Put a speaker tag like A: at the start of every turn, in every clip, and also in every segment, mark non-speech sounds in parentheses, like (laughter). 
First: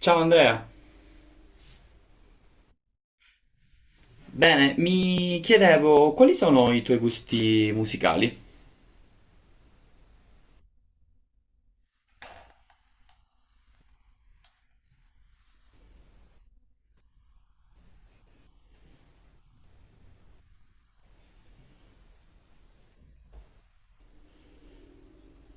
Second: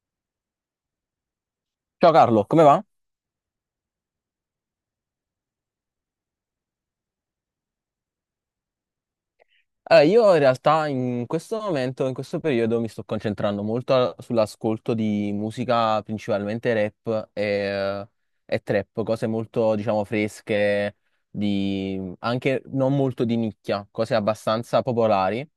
A: Ciao Andrea,
B: Ciao Carlo, come va?
A: bene, mi chiedevo quali sono i tuoi gusti musicali?
B: Allora, io in realtà in questo momento, in questo periodo, mi sto concentrando molto sull'ascolto di musica, principalmente rap e trap, cose molto, diciamo, fresche, di, anche non molto di nicchia, cose abbastanza popolari,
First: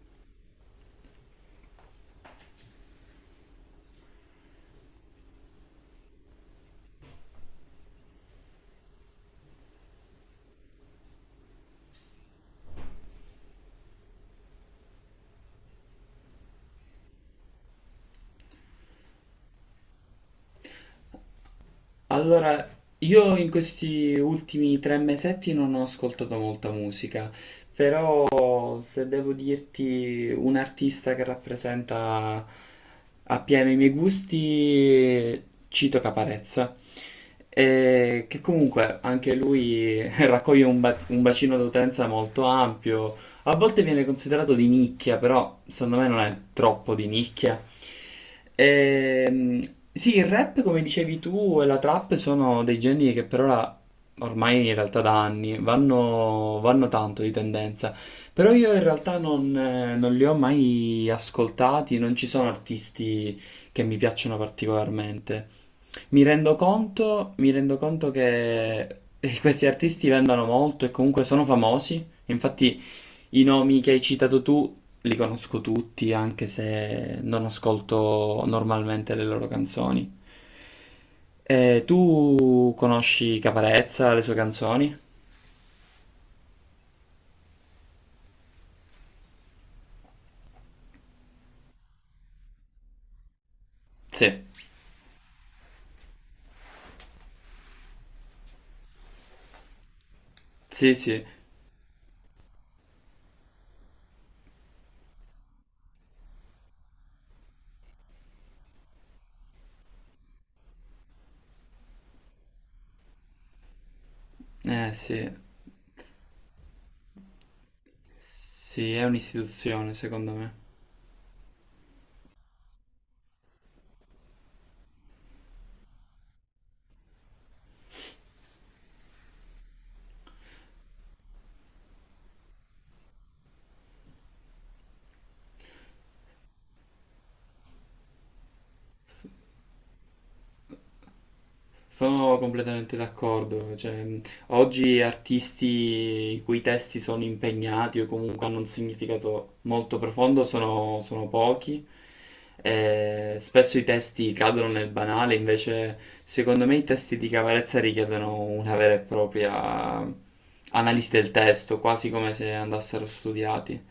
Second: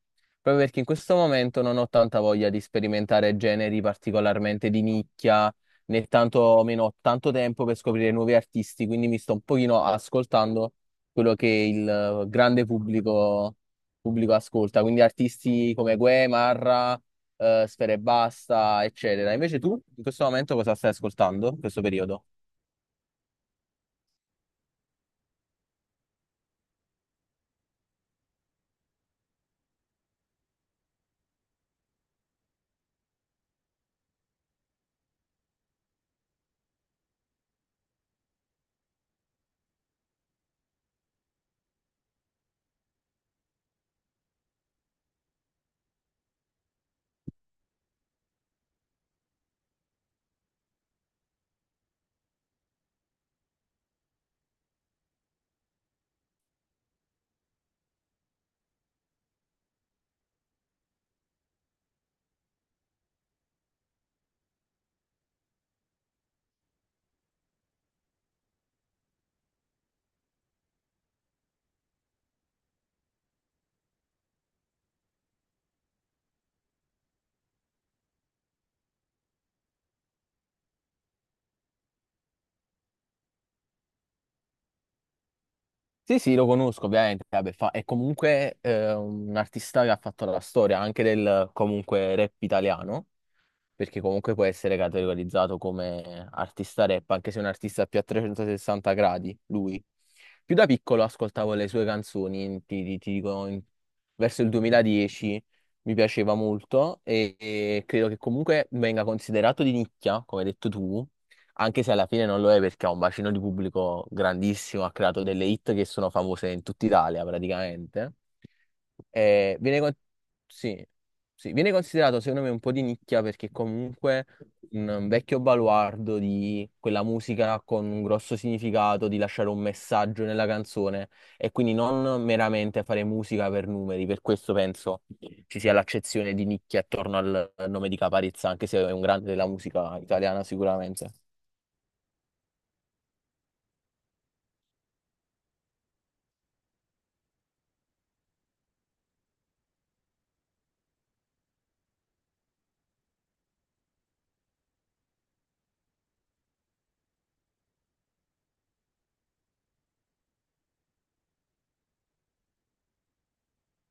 B: proprio perché in questo momento non ho tanta voglia di sperimentare generi particolarmente di nicchia, né tanto meno ho tanto tempo per scoprire nuovi artisti, quindi mi sto un pochino ascoltando quello che il grande pubblico ascolta, quindi artisti come Gue, Marra, Sfera Ebbasta, eccetera. Invece tu, in questo momento, cosa stai ascoltando in questo periodo?
A: Allora, io in questi ultimi tre mesetti non ho ascoltato molta musica, però se devo dirti un artista che rappresenta appieno i miei gusti, cito Caparezza, che comunque anche lui (laughs) raccoglie un bacino d'utenza molto ampio. A volte viene considerato di nicchia, però secondo me non è troppo di nicchia. Ehm, sì, il rap, come dicevi tu, e la trap sono dei generi che per ora, ormai in realtà da anni, vanno tanto di tendenza. Però io in realtà non li ho mai ascoltati, non ci sono artisti che mi piacciono particolarmente. Mi rendo conto che questi artisti vendono molto e comunque sono famosi. Infatti, i nomi che hai citato tu li conosco tutti, anche se non ascolto normalmente le loro canzoni. Tu conosci Caparezza, le sue canzoni?
B: Sì, sì, lo conosco ovviamente, vabbè, è comunque un artista che ha fatto la storia anche del comunque rap italiano, perché
A: Sì,
B: comunque può essere categorizzato come artista rap, anche se è un artista più a 360 gradi, lui. Più da
A: sì,
B: piccolo
A: sì,
B: ascoltavo le sue canzoni, ti dico, verso il 2010 mi piaceva molto e credo che comunque venga considerato di nicchia, come hai detto tu, anche se alla fine non lo è perché ha un bacino di pubblico grandissimo,
A: eh
B: ha creato
A: sì,
B: delle hit che sono famose in tutta Italia praticamente.
A: sì, è
B: Eh, viene,
A: un'istituzione
B: con-
A: secondo me.
B: sì, sì, viene considerato secondo me un po' di nicchia perché comunque un vecchio baluardo di quella musica con un grosso significato, di lasciare un messaggio nella canzone e quindi non meramente fare musica per numeri, per questo penso ci sia l'accezione di nicchia attorno al nome di Caparezza, anche se è un
A: Sì.
B: grande della musica italiana sicuramente.
A: Sono completamente d'accordo, cioè, oggi artisti i cui testi sono impegnati o comunque hanno un significato molto profondo sono pochi, e spesso i testi cadono nel banale, invece secondo me i testi di Cavarezza richiedono una vera e propria analisi del testo, quasi come se andassero studiati.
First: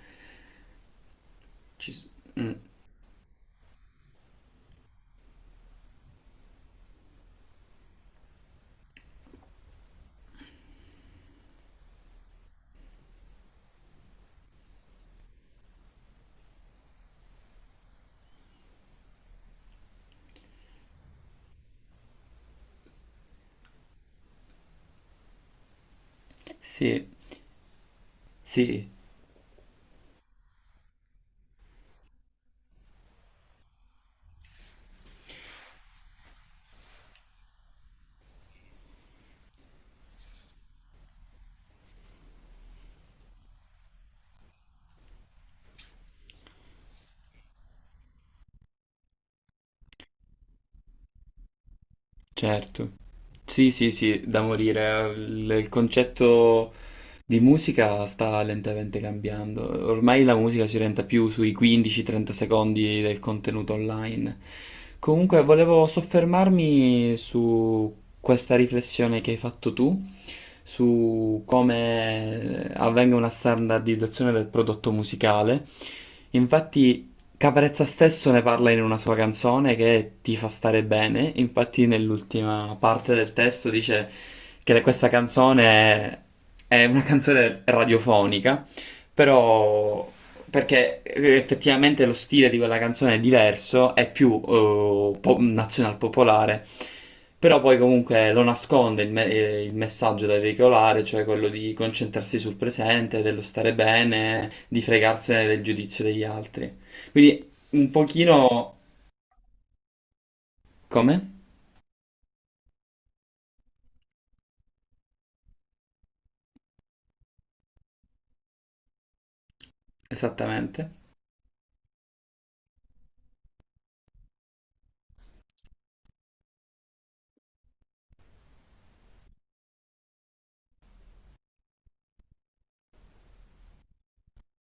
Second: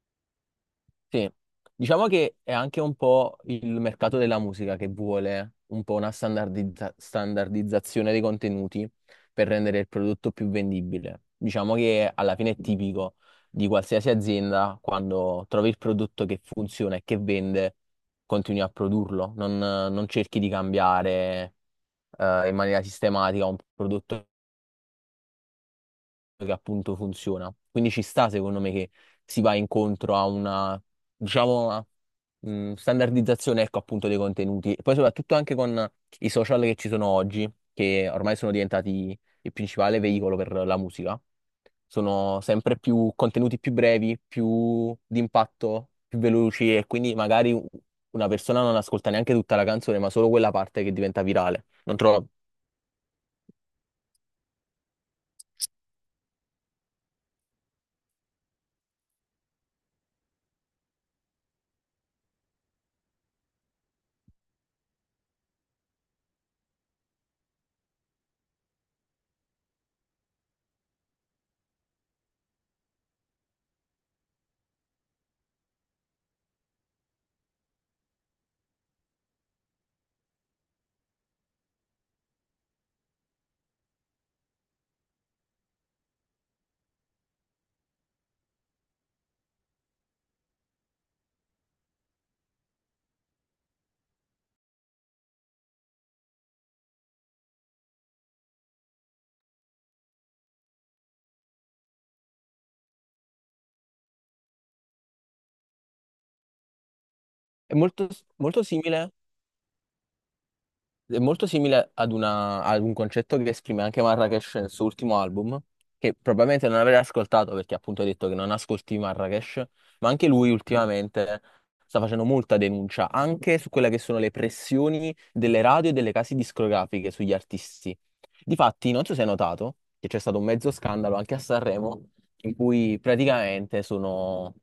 B: Sì,
A: Ci
B: diciamo
A: s-
B: che è
A: mm,
B: anche un po' il mercato della musica che vuole un po' una standardizzazione dei contenuti per rendere il prodotto più vendibile. Diciamo che alla fine è tipico di qualsiasi azienda, quando trovi il prodotto che funziona e che vende, continui a produrlo, non cerchi di cambiare in maniera sistematica un prodotto che appunto
A: Sì,
B: funziona. Quindi ci sta, secondo me,
A: sì.
B: che si va incontro a una, diciamo, standardizzazione, ecco, appunto, dei contenuti. E poi soprattutto anche con i social che ci sono oggi, che ormai sono diventati il principale veicolo per la musica. Sono sempre più contenuti più brevi, più d'impatto, più veloci e quindi magari una persona non ascolta neanche tutta la canzone, ma solo quella parte che diventa virale. Non trovo...
A: Certo. Sì, sì, sì, da morire. Il concetto di musica sta lentamente cambiando. Ormai la musica si orienta più sui 15-30 secondi del contenuto online. Comunque, volevo soffermarmi su questa riflessione che hai fatto tu, su come avvenga una standardizzazione del prodotto musicale. Infatti, Caparezza stesso ne parla in una sua canzone che ti fa stare bene, infatti nell'ultima parte del testo dice che questa canzone è una canzone radiofonica, però perché effettivamente lo stile di quella canzone è diverso, è più nazional popolare, però poi comunque lo nasconde il messaggio da veicolare, cioè quello di concentrarsi sul presente, dello stare bene, di fregarsene del giudizio degli altri. Quindi
B: È
A: un
B: molto, molto
A: pochino.
B: simile
A: Come?
B: È molto simile ad, ad un concetto che esprime anche Marrakesh nel suo ultimo album, che probabilmente non avrei ascoltato perché appunto ha detto che non ascolti Marrakesh, ma anche lui
A: Esattamente.
B: ultimamente sta facendo molta denuncia anche su quelle che sono le pressioni delle radio e delle case discografiche sugli artisti. Difatti, non so se hai notato che c'è stato un mezzo scandalo anche a Sanremo in cui praticamente sono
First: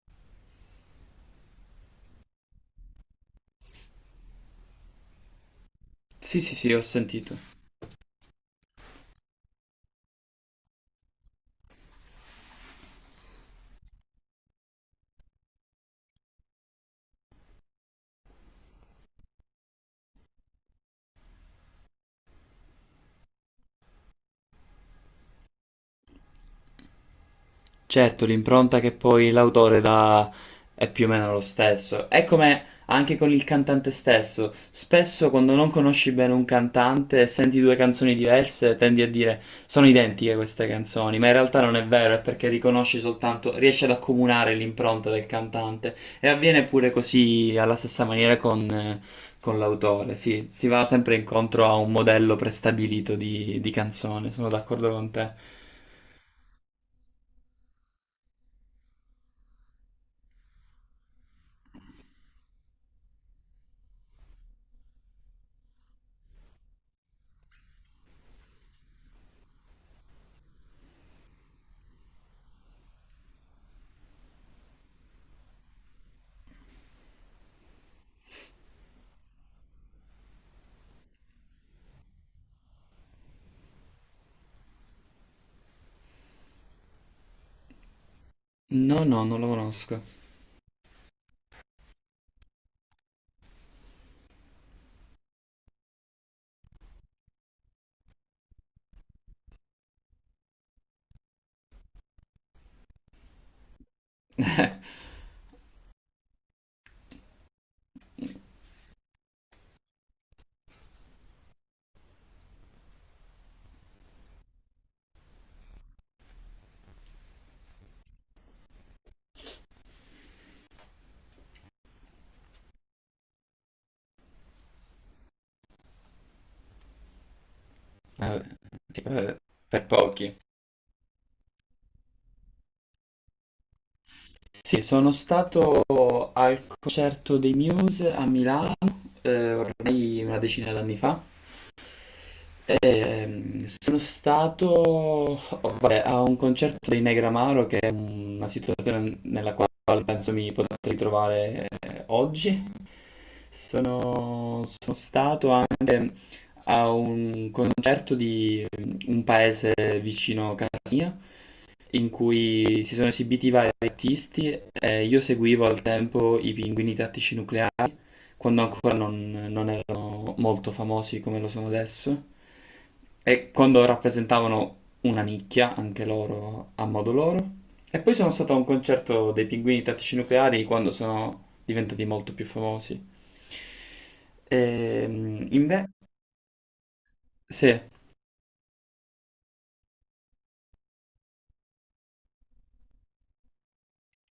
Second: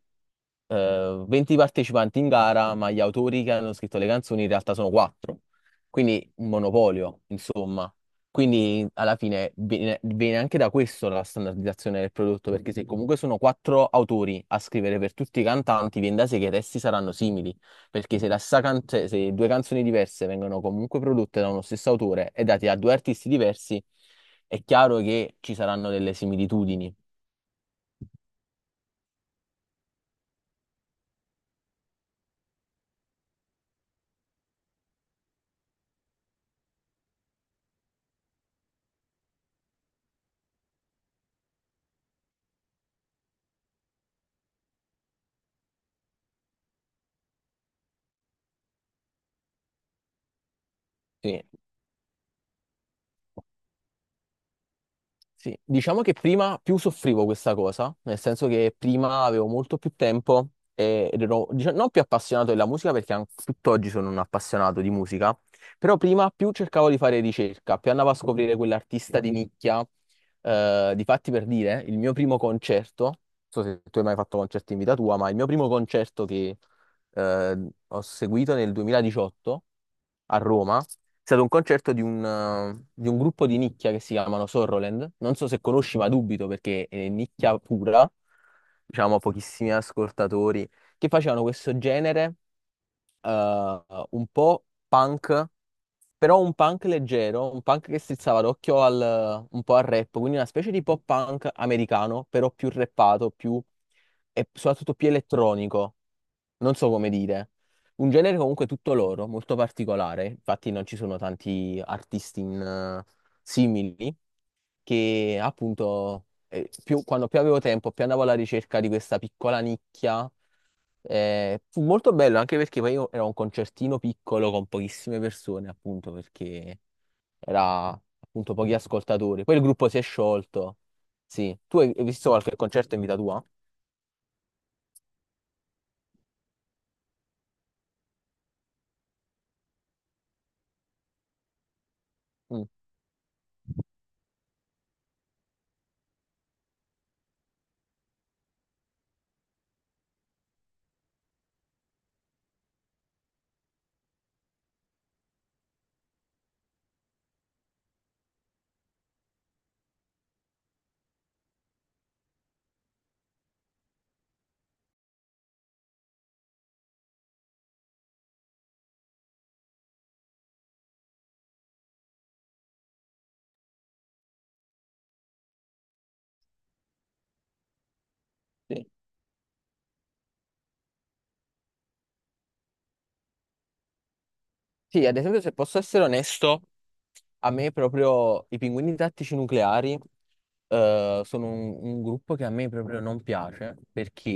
B: 20 partecipanti in gara, ma gli autori che hanno scritto le canzoni in realtà sono 4, quindi
A: Sì,
B: un
A: sì, sì, ho
B: monopolio,
A: sentito.
B: insomma. Quindi alla fine viene anche da questo la standardizzazione del prodotto, perché se comunque sono quattro autori a scrivere per tutti i cantanti, viene da sé che i testi saranno simili, perché se, cioè, se due canzoni diverse vengono comunque prodotte da uno stesso autore e date a due artisti diversi, è chiaro che ci saranno delle similitudini.
A: Certo, l'impronta che poi l'autore dà è più o meno lo stesso. È come anche con il cantante stesso. Spesso quando non conosci bene un cantante e senti due canzoni diverse, tendi a dire sono identiche queste canzoni, ma in realtà non è vero, è perché riconosci soltanto, riesci ad accomunare l'impronta del cantante. E avviene pure così alla stessa maniera con l'autore. Sì, si va sempre
B: Sì,
A: incontro a un modello prestabilito di canzone, sono d'accordo con te.
B: sì. Diciamo che prima più soffrivo questa cosa, nel senso che prima avevo molto più tempo ed ero non più appassionato della musica perché anche tutt'oggi sono un appassionato di musica, però prima più cercavo di fare ricerca, più andavo a scoprire quell'artista di nicchia. Difatti per dire, il mio primo concerto, non so se tu hai mai fatto concerti in vita tua, ma il mio primo concerto che ho seguito nel 2018 a Roma. È stato un concerto di di un gruppo di nicchia che si chiamano Sorroland. Non so se conosci, ma dubito perché è nicchia pura,
A: No,
B: diciamo
A: no, non lo
B: pochissimi
A: conosco.
B: ascoltatori, che facevano questo genere eh, un po' punk, però un punk leggero, un punk che strizzava l'occhio al, un po' al rap, quindi una specie di pop punk americano, però più rappato, più, e soprattutto più elettronico, non so come dire. Un genere comunque tutto loro, molto particolare, infatti non ci sono tanti artisti simili, che appunto quando più avevo tempo, più andavo alla ricerca di questa piccola nicchia. Fu molto bello anche perché poi io era un concertino piccolo con pochissime persone, appunto, perché era
A: Ah,
B: appunto pochi
A: sì, per,
B: ascoltatori. Poi il
A: per
B: gruppo si è
A: pochi.
B: sciolto. Sì. Tu hai visto qualche concerto in vita tua?
A: Sì, sono stato al concerto dei Muse a Milano, ormai una decina d'anni fa.
B: Mm.
A: E sono stato, oh, vabbè, a un concerto dei Negramaro, che è una situazione nella quale penso mi potrei trovare oggi. Sono stato anche a un concerto di un paese vicino a casa mia in cui si sono esibiti vari artisti e io seguivo al tempo i Pinguini Tattici Nucleari quando ancora non erano molto famosi come lo sono adesso e quando rappresentavano una nicchia anche loro a modo loro. E poi sono stato a un
B: Sì,
A: concerto dei Pinguini Tattici Nucleari quando sono diventati molto più famosi.
B: sì, ad esempio,
A: Ehm,
B: se posso
A: inve-
B: essere onesto, a me
A: sì,
B: proprio i Pinguini Tattici Nucleari sono un gruppo che a me proprio non piace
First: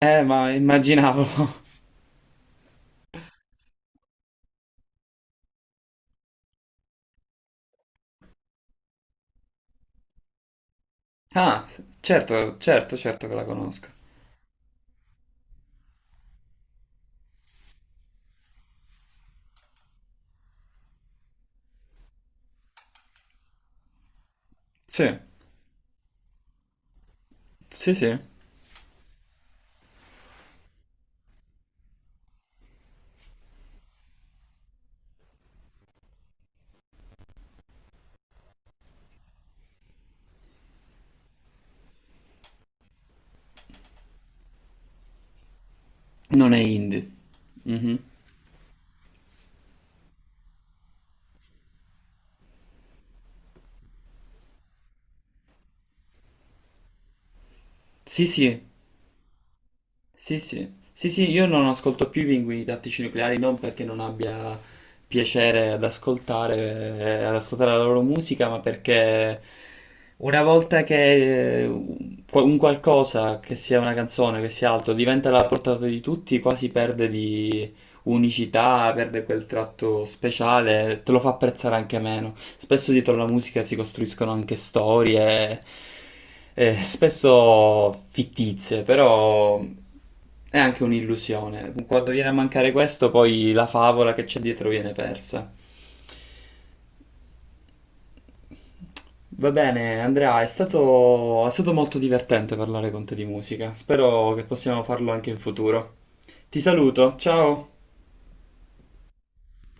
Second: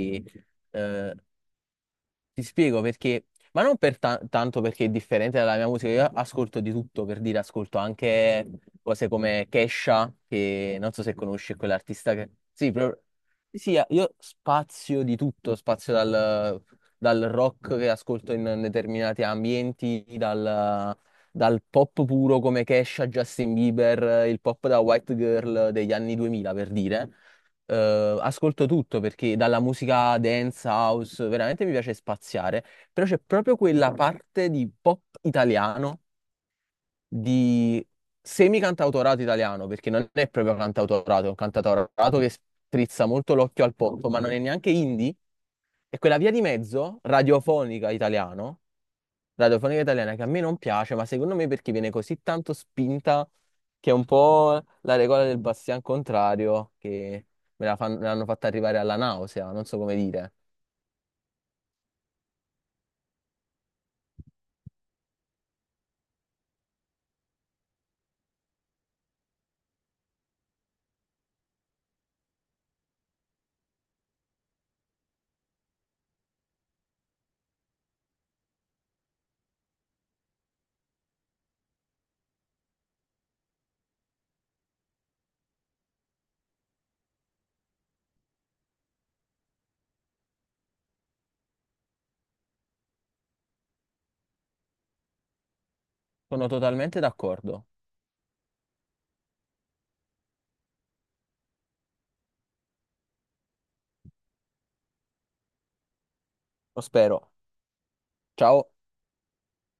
A: ma
B: eh,
A: immaginavo. (laughs)
B: ti spiego perché, ma non per tanto perché è differente dalla mia musica, io ascolto di tutto, per dire, ascolto anche cose come Kesha, che non so se conosci è
A: Ah,
B: quell'artista che...
A: certo,
B: Sì,
A: certo, certo che la
B: sì,
A: conosco.
B: io spazio di tutto, spazio dal rock che ascolto in determinati ambienti, dal pop puro come Kesha, Justin Bieber, il pop da White
A: Sì,
B: Girl degli anni 2000, per dire,
A: sì, sì.
B: ascolto tutto perché dalla musica dance, house, veramente mi piace spaziare, però c'è proprio quella parte di pop italiano, di semi-cantautorato italiano, perché non è proprio cantautorato, è un cantautorato che strizza molto l'occhio al pop, ma non è neanche indie, è quella via di
A: Non è
B: mezzo
A: indie. Mhm.
B: radiofonica italiana che a me non piace, ma secondo me perché viene così tanto spinta che è un po' la regola del bastian contrario che me l'hanno
A: Sì,
B: fatta
A: sì,
B: arrivare alla nausea, non so come dire.
A: sì, sì. Sì, sì, io non ascolto più i Pinguini Tattici Nucleari, non perché non abbia piacere ad ascoltare la loro musica, ma perché una volta che un qualcosa, che sia una canzone, che sia altro, diventa alla portata di tutti, quasi perde di unicità, perde quel tratto speciale, te lo fa apprezzare anche meno. Spesso dietro la musica si costruiscono anche storie, spesso fittizie, però è anche un'illusione. Quando viene a mancare questo, poi la favola che c'è dietro viene persa.
B: Sono totalmente d'accordo.
A: Va bene, Andrea, è stato molto divertente parlare con te di musica. Spero che possiamo farlo anche in futuro. Ti
B: Lo
A: saluto,
B: spero.
A: ciao!
B: Ciao.